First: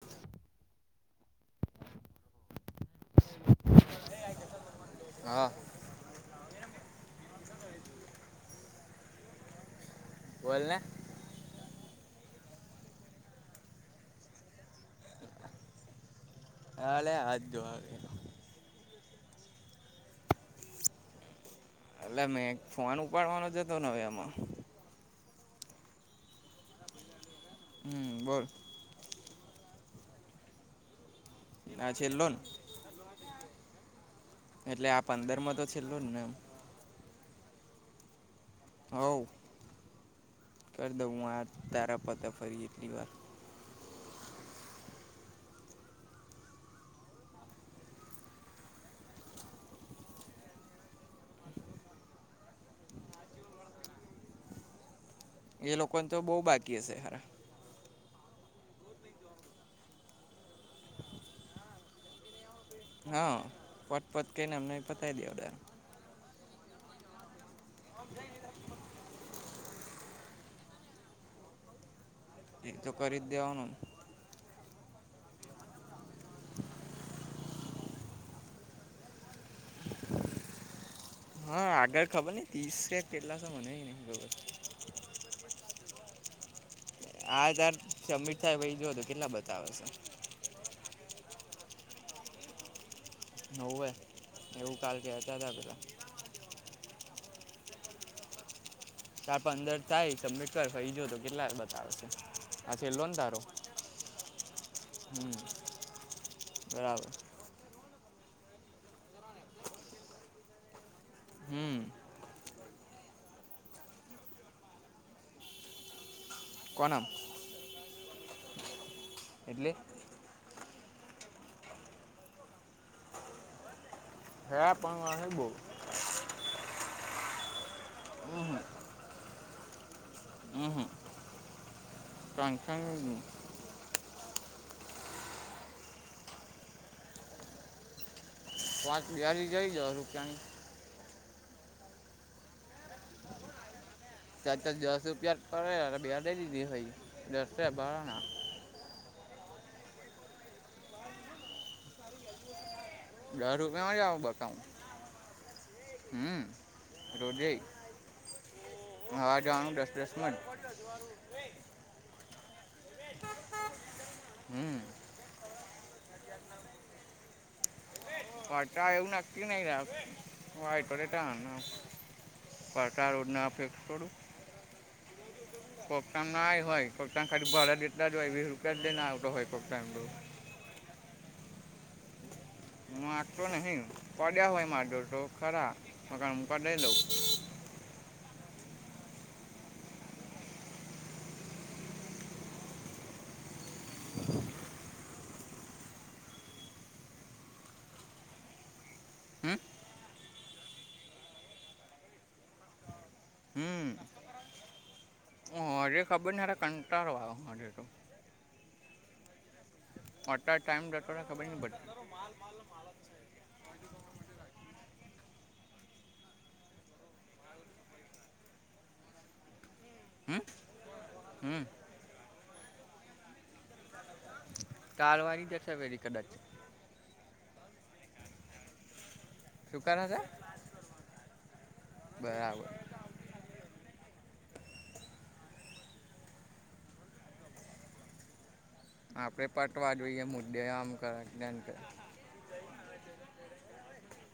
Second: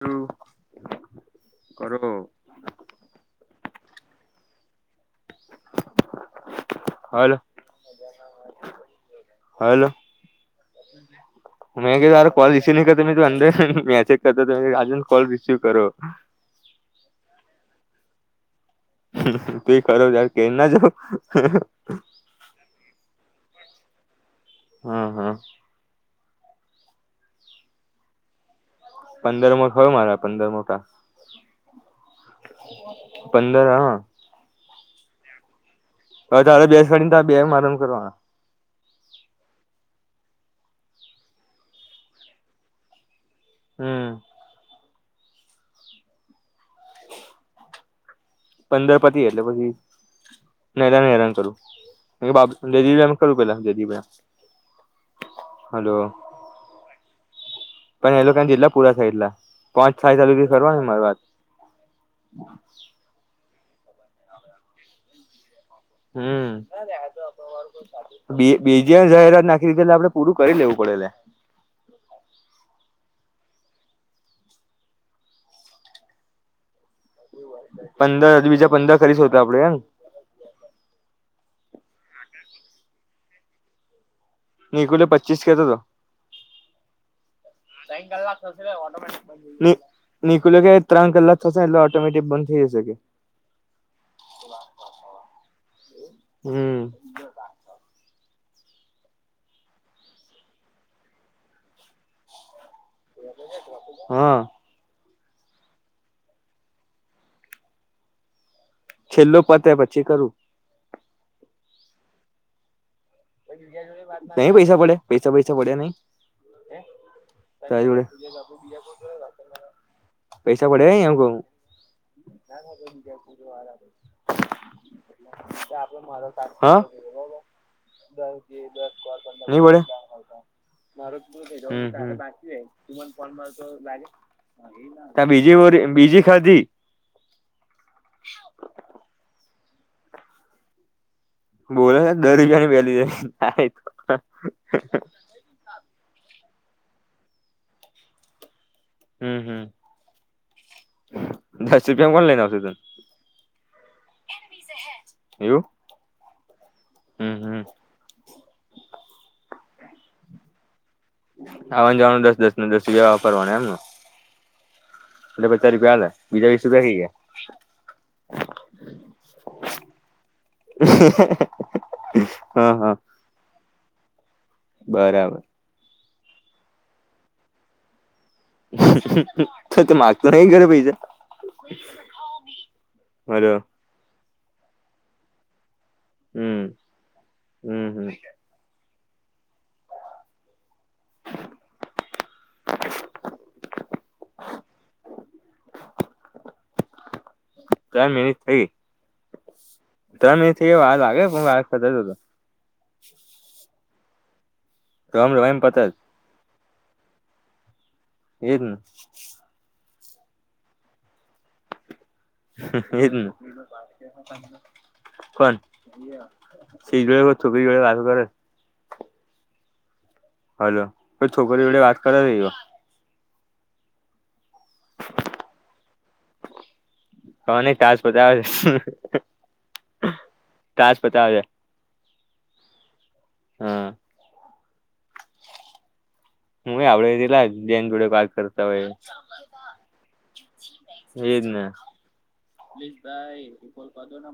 [unintelligible] કરો હા હાલ હાલો બોલ ને [inaudible] [inaudible] કોલ રિસીવ કરો હાલે હાધ [unintelligible] [inaudible] એટલે મેં ફોન ઉપાડવાનો જ હતો ને હવે એમાં હા હા હમ બોલ પંદરમો [unintelligible] પંદર મોટા આ છેલ્લો ને પંદર હ એટલે આ પંદરમો તો છેલ્લો જ ને એમ હવે તારે બેસવાડી [unintelligible] આરામ કરવાના હવ કરી દઉં હું આ તારા પતા ફરી એટલી વાર હમ [inaudible] પંદરપતિ જાય એટલે પહી [unintelligible] હેરાન કરું [unintelligible] એ હલો લોકોને તો બો બાકી હશે ખરા પણ એ લોકો જેટલા પુરા થાઈ એટલા પાંચ થાઈ [unintelligible] કરવારી વાત હા પોતપત [unintelligible] અમને પતાવી [unintelligible] હ [unintelligible] જાહેરાત નાખી એટલે આપડે પૂરું કરી લેવું પ [unintelligible] એતો કરી દેવાનું પંદર બીજા પંદર કરીશું તો આપડે એમ હા આગળ ખબર નઈ ત્રીસેક કેટલા મને નઈ ખબર નિકુલે પચીસ [unintelligible] આ તાર સબમિટ થાય પછી જો તો કેટલા બતાવે છે [unintelligible] ત્રણ કલાક થસે એટલે ઓટોમેટિક બંધ [unintelligible] નવ્વે એવું કાલ કહેતા હતા પેલા હમ તારા પંદર થાય સબમિટ કર કઈ જો તો કેટલા બતાવે છે આ છેલ્લો ને તારો હા હમ બરાબર છેલ્લો પતે પછી કરું હમ નહી પૈસા પડે પૈસા પૈસા પડ્યા નઈ કોના [inaudible] એટલે? પૈસા પડ્યા એવુ કહું [inaudible] હાં હમ નહી પડે હમ હમ ટેન્શન જ નહીં ત્યા બીજી વરી બીજી ખાધી વાચ દારી જઈ દહ રૂપિયાની બોલો ગરીબની પહેલી ત દસ રૂપિયા પડે બે દે દીધી હોઈ દસ રૂપિયા ભારના હમ હમ દસ રૂપિયા કોણ લઈને [unintelligible] દારૂપિયામાં જ એવું બતાવું હમ હમ રોજે હમ આવા જવાનું દસ દસ માજ આવા જવાનું દસ દસ ને દસ જાવા કરવાનું એમને? હમ પચાસ એટલે રૂપિયા હલા બીજા વીસ રૂપિયા કઈ ગયા? વા ટા એવું નાક્કી નહી વાઈટ ટણ હા હા ના [unintelligible] બરાબર કોપ્તાન ના હોય કપ્તાન ખાલી ભરા જેટલાં તો તો માગતો નહી ઘરે પહજે વાગતો નહિ પડ્યા હોય માધો તો ખરા હમ [unintelligible] હમ હમ [inaudible] [inaudible] ત્રણ મિનિટ થઈ હમ ત્રણ થી વાર લાગે પણ વા ખતો [unintelligible] આજે ખબર નહી કંટાળો આવ આજે તો એજ [inaudible] અટ્યારે ટાઈમ ડતો ખબર ન પ [unintelligible] કોણ [unintelligible] [inaudible] હમ હલો કો હમ છોકરી જોડે વાત કરે રહીયો ટાલવાની દેશે પેલી કદાચ ટાસ બદા શું કરે છે ટાસ્ક પતાવ્યા બરાબર હાં હું આવડેેલા બેન જોડે વાત કર આપડે પટવા જોઈએ મુદ્દે આમ કર એજ ને [unintelligible]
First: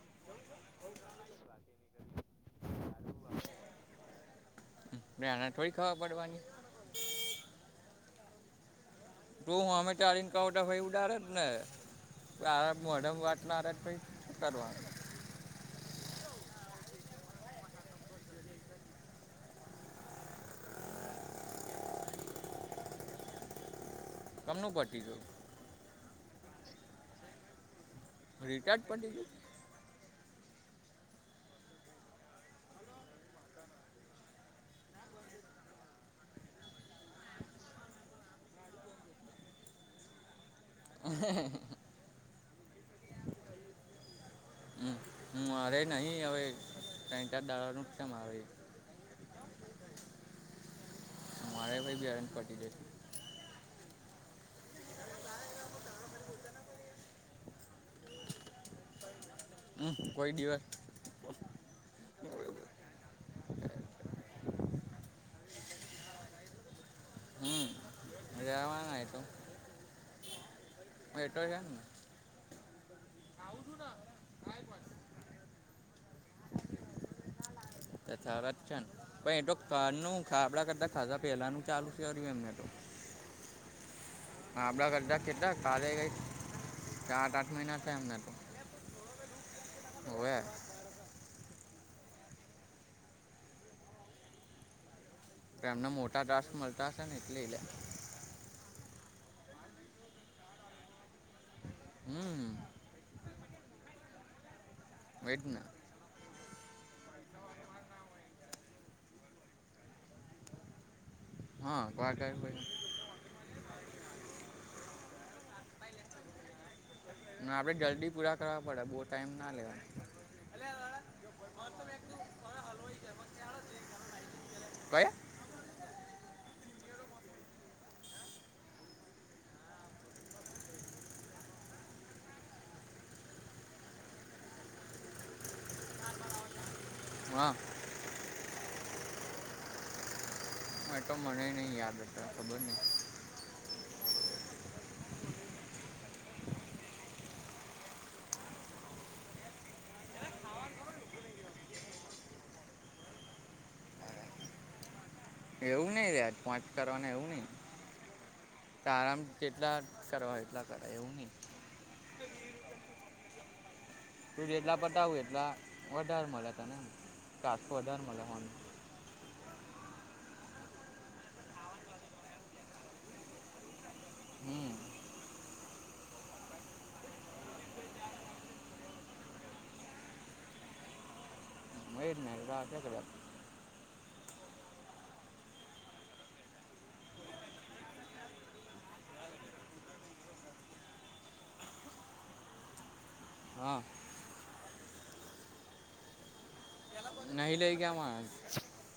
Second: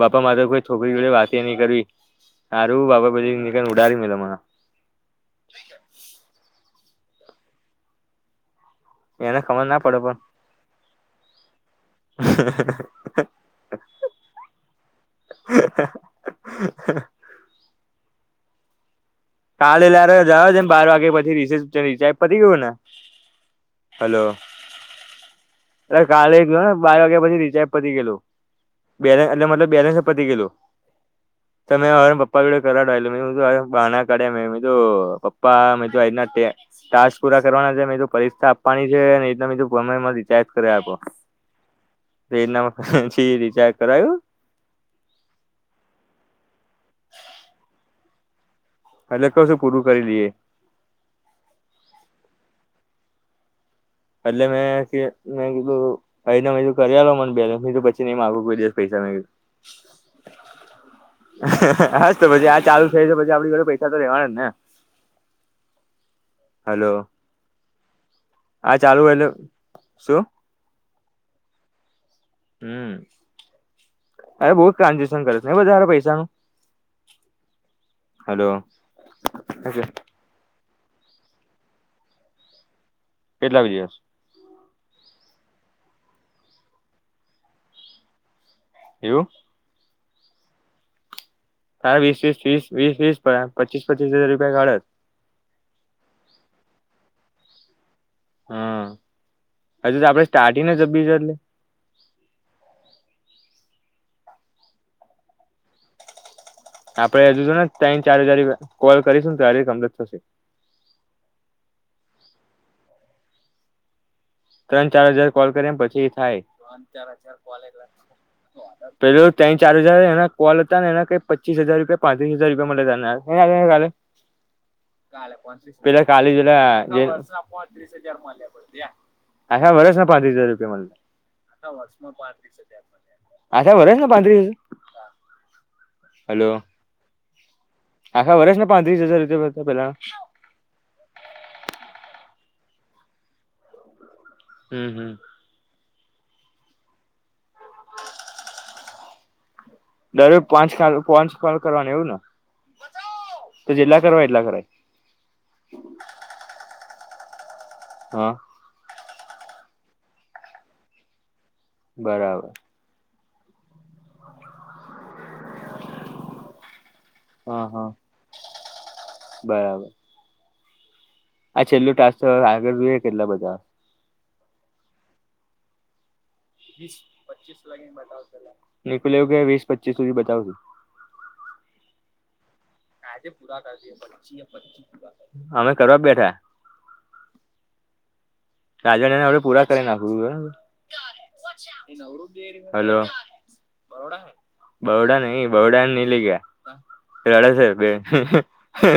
બાપા મા તો કોઈ છોકરી જોડે વાત એ નહી કરવી હારું બાબા એને થોડી ખબર પડવાની [unintelligible] એને ખબર તું ના હમે પડે પણ ચારીન કહો તો ભાઈ ઉડારે જ ને મોઢમા વાત ના રહે તો ભઈ શુ કરવાનું [inaudible] કાલે લાર જયા છે બાર વાગે પછી રીસેસ રિચાજ પતી ગયું ને હલો તમનું ઘટી જો એટલે કાલે ગ ને બાર વાગ્યા પછી રીચાર્જ પતી ગેું રિટાયર્ડ પડી બેલે ગયું એટલે મતલબ બેલેન્સ પતી ગેલુ. [unintelligible] ું પપ્પાના ટાસ્ક પૂરા કરવાના છે મે પરીક્ષા આપવાની છે. એટલે બીધું કયમાંીચાર્જ કરે આપો. [inaudible] એના પછ રિચાર્જ કરાયું હમ. મારે નહીં હવે ત્રણ ચાર દાડાનું ચે મારે એટલે કઉ શું પૂરું કરી દિએ મારે ભાઈ બેલેન્સ પટી જશે એટલે મેં ક મેં કીધું અ કરીઆલો મને બેલેન્સ પછી ની માગુ કોઈ દી પૈસા હમ કોઈ દિવસ હ તો પછી આ ચાલુ છે પછી આપ જોડે પૈસા તો રહેેવાના જ ને હલો હમ આ રહેવાના ચાલુ એલે શું હ એટો જાને [unintelligible] હમ અરે બઉ જ ટ્રાન્ઝેક્શન કરે છે એ વધારે પૈસાનું હલો તથા વચનનું ખાડા કરતા ખાધા પેલાનું ચાલુ કર્યું એમને તો કેટલા બજે આવ આપડા કરતા કેટલા કાલે કઈ સાત આઠ મહિના થાય એમના તો એવું હોવે હા વીસ વીસ વીસ વીસ વીસ પચીસ પચીસ હજાર રૂપિયા કાઢત એમને મોટા ત્રાસ મળતા હશે ને એટલે એ લે હ હજુ તો આપડે સ્ટાર્ટિંગને જપી એટલે હમ વેટના આપડે હજુ તો ને તૈણ ચાર હજારી કોલ કરીશું ને ત્યારે કમ્પ્લેટ થશે હા ક ક હોય [unintelligible] ત્રણ ચાર હજાર કોલ કર્યા પછી એ થાય આપણે જલ્દી પૂરા કરવા પડે બહુ પેલો ટાઈમ ના ત્યાય ચાર લેવાનો હજાર એના કોલ હતા ને એના ક પચીસ હજાર ર કયા [unintelligible] કાલે જલા જે વર્ષના પોત્રીસ હાજર મલ્યા બદડ્યા આખા વરસ ના પાંત્રિસ હજાર રૂપિયા મલ આખા વરસમાં પાંત્રીસ હજાર મલ્યા આખા વરસના પાંત્રીસ હલો વા આખા વર્ષ ને પાંત્રીસ હજાર રૂપિયાતા પેલાન ન યાદ હતા ખબર નહી હમ હમ દરે પાંચ કાલ પાંચ કોલ કરવાનું એવું ને તો જેટલા કરવાય એટલા કરાય એવું નહી લ્યા પાચ કરવાનાં એવું નહીં હા તારામ કેટલા કરવા એટલા કરાય એવું નહીં બરાબર તું જેટલા પતાવુ એટલા વધારે મલ તન એમ હા કાતો હા વધાર મલ તન બરાબર આ છેલ્લુ ટાસ્ક તો આગળ જોઈએ કેટલા બધા હમ [unintelligible] નીકલ એવું કે વીસ પચીસ સુધી બતાવશું [inaudible] મે [unintelligible] [unintelligible] અમે કરવા બેઠા રાજા [unintelligible] પૂરા કરી નાખું છું હો હવે. હલો. હા બરોડા નહીં, બરોડા ની લઈ ગયા. રડે નહીં સે લઈ ગયા બહેન. માણસ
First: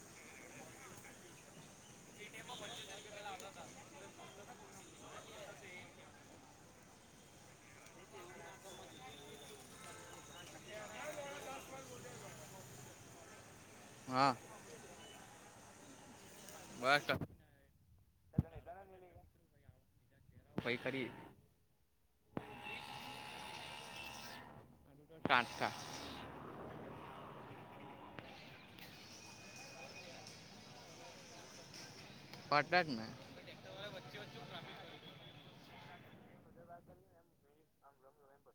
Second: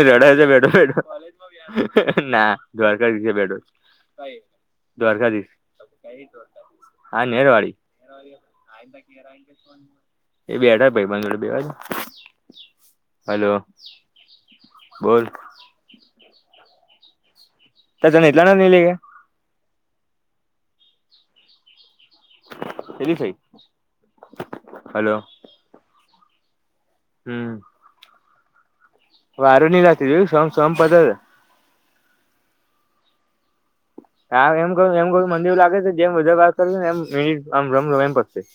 ર ડે સે બેઠો-બેઠો. ના [unintelligible] નીચે બેઠો છ. દ્વારકાધીશ, આ નેરવાડી. ઈ બેઠા ભાઈબંડ જોડે બેહવા દે. હલો. હા. બોલ. [unintelligible] તો તને એકલા ને નહીં લઈ ગયા. પહીં ખરી કેટલી થઈ? [unintelligible] હમ્મ. વારું નઇ લાગતી જોયું, સમ-સમ પતે સે. પતે જ ને. આમ એમ કહું છું એમ કહું છું મન તો લાગે છે જેમ વધારે વાત કરશું ને એમ ઈ આમ રમ-રમ પતશે. [unintelligible]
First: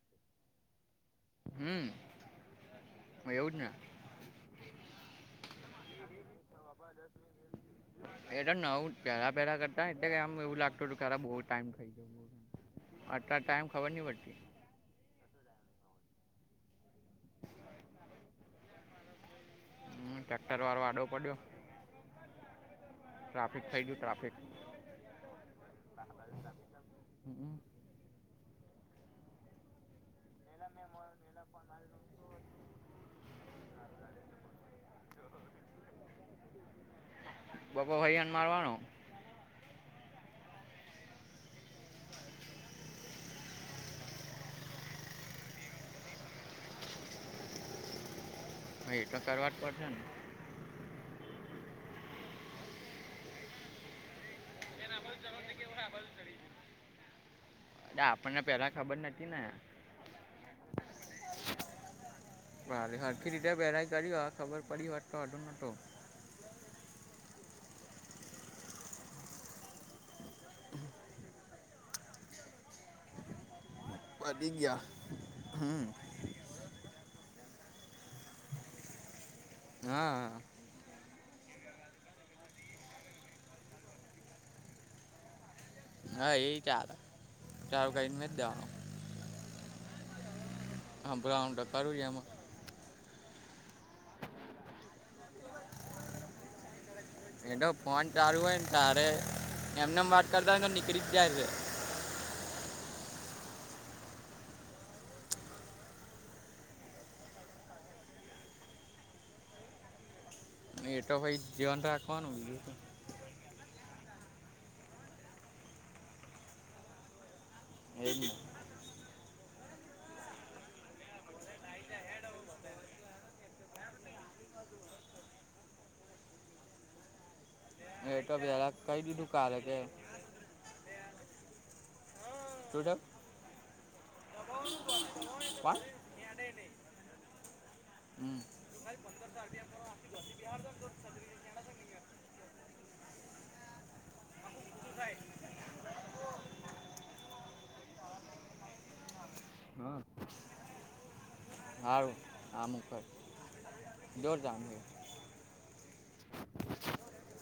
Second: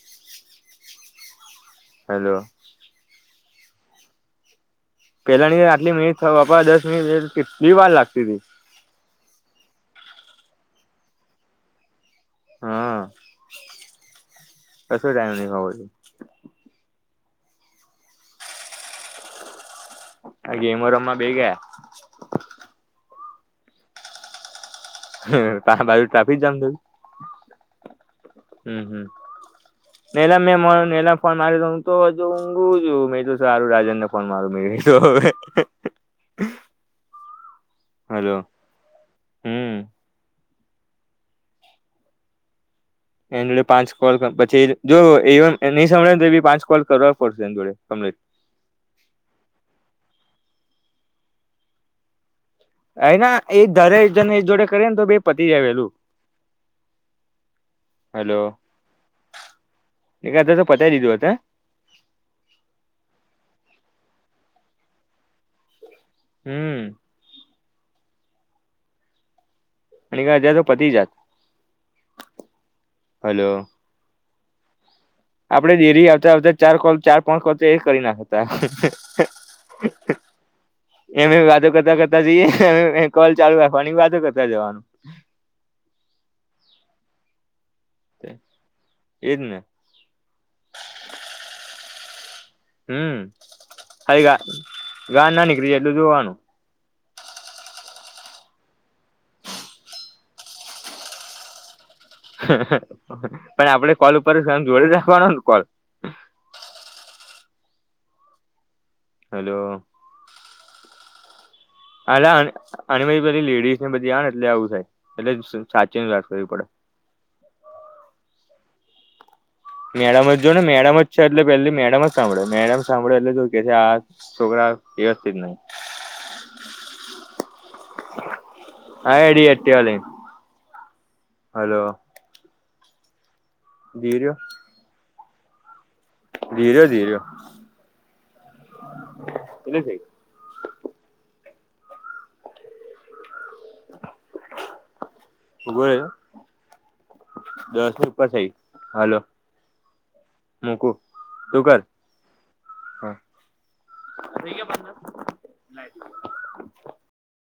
હમ્મ. એવું જ ને પહેલા ની તો આટલી મિનિટ થવા બાપા, દસ મિનટ [unintelligible] કેટલી વાર લાગ એ તો નવું જ, પહેલા-પહેલા કરતા એટલે કે આમ એવું લાગતું તું કે અરે બહું ટાઈમ થઈ ગયું. હા. કશું ટાઈમ નહીં [unintelligible] આ ટ્રેક્ટર વાળો ગેમો આડો રમવા પડ્યો બેહી ગયા. ટ્રાફિક થઈ ગયું ટ્રાફિક. તારા બાજુ ટ્રાફિક જામ થયું? હમ્મ-હમ્મ. [unintelligible] હું તો હજુ ઊંઘુ છું મે તો સારું રાજન ને ફોન મારું મે કીધુ હવે. બબો ભાઈ અન હલો. મારવાનો હમ્મ. એન જોડે પાંચ કોલ પછી જો એવન નહીં સંભળાય ને તો ભી પાંચ કોલ કરવા પડશે એન જોડે [unintelligible] [unintelligible] હા ઈ તો કરવા જ પડશે ને. આયના ઇ ધરે [unintelligible] જોડે કરે ને તો બેય પતી જાય વહેલું. એ આપણને પેલા ખબર નતી ને. એકાધા તો પતાઈ દીધું હોત હે. ભારે, હળખી રીતે વહેરાઈ કરી હોત ખબર પડી હોત વાંધો નતો. હમ્મ. [unintelligible] પતિ જાત, હલો. પતી ગયા. આપણે હમ ડેરીએ આવતા-આવતા ચાર કોલ, ચાર પાંચ કોલ તો એ કરી નાખતા. હા. એમ-એમ વાતો કરતા-કરતા જઈએને કોલ ચાલુ રાખવાની, વાતો કરતા જવાનું. હા એ [unintelligible] નથ જવાનું. એજ ને કરું છે એમાં હમ્મ. ખાલી ગા ગાળ ના નીકળી જાય એટલું જોવાનું. એ તો ફોન ચાલુ હોયને ત્યારે એમને એમ વાત કરતા હોય ને તો નીકળી જ જાય છે. પણ આપણે કોલ ઉપર [unintelligible] જોડી રાખવાનોને કોલ. [unintelligible] હેલો. [unintelligible] અલા રાખવાનું અને બીજું શું અને બધી બધી લેડીસ ને બધી [unintelligible] [unintelligible] ને. એટલે આવું થાય એટલે સાચીવીને વાત કરવી પડે. [inaudible] મેડમ જ જોને મેડમ જ છે, એટલે પેલી મેડમ જ સાંભળે મેડમ સાંભળે એટલે જો કે છે, આ છોકરા. વ્યવસ્થિત નહી. હા એડી એક્ટિવા લઈને [inaudible] [inaudible] [unintelligible] ધીરયો. કોણ. ધીર્યો ધીર્યો હમ તને છે. ઉભો રહ્યો દસ ઉપર થઈ હાલો. મૂકું તું [unintelligible] કર હારું હ [unintelligible] [unintelligible]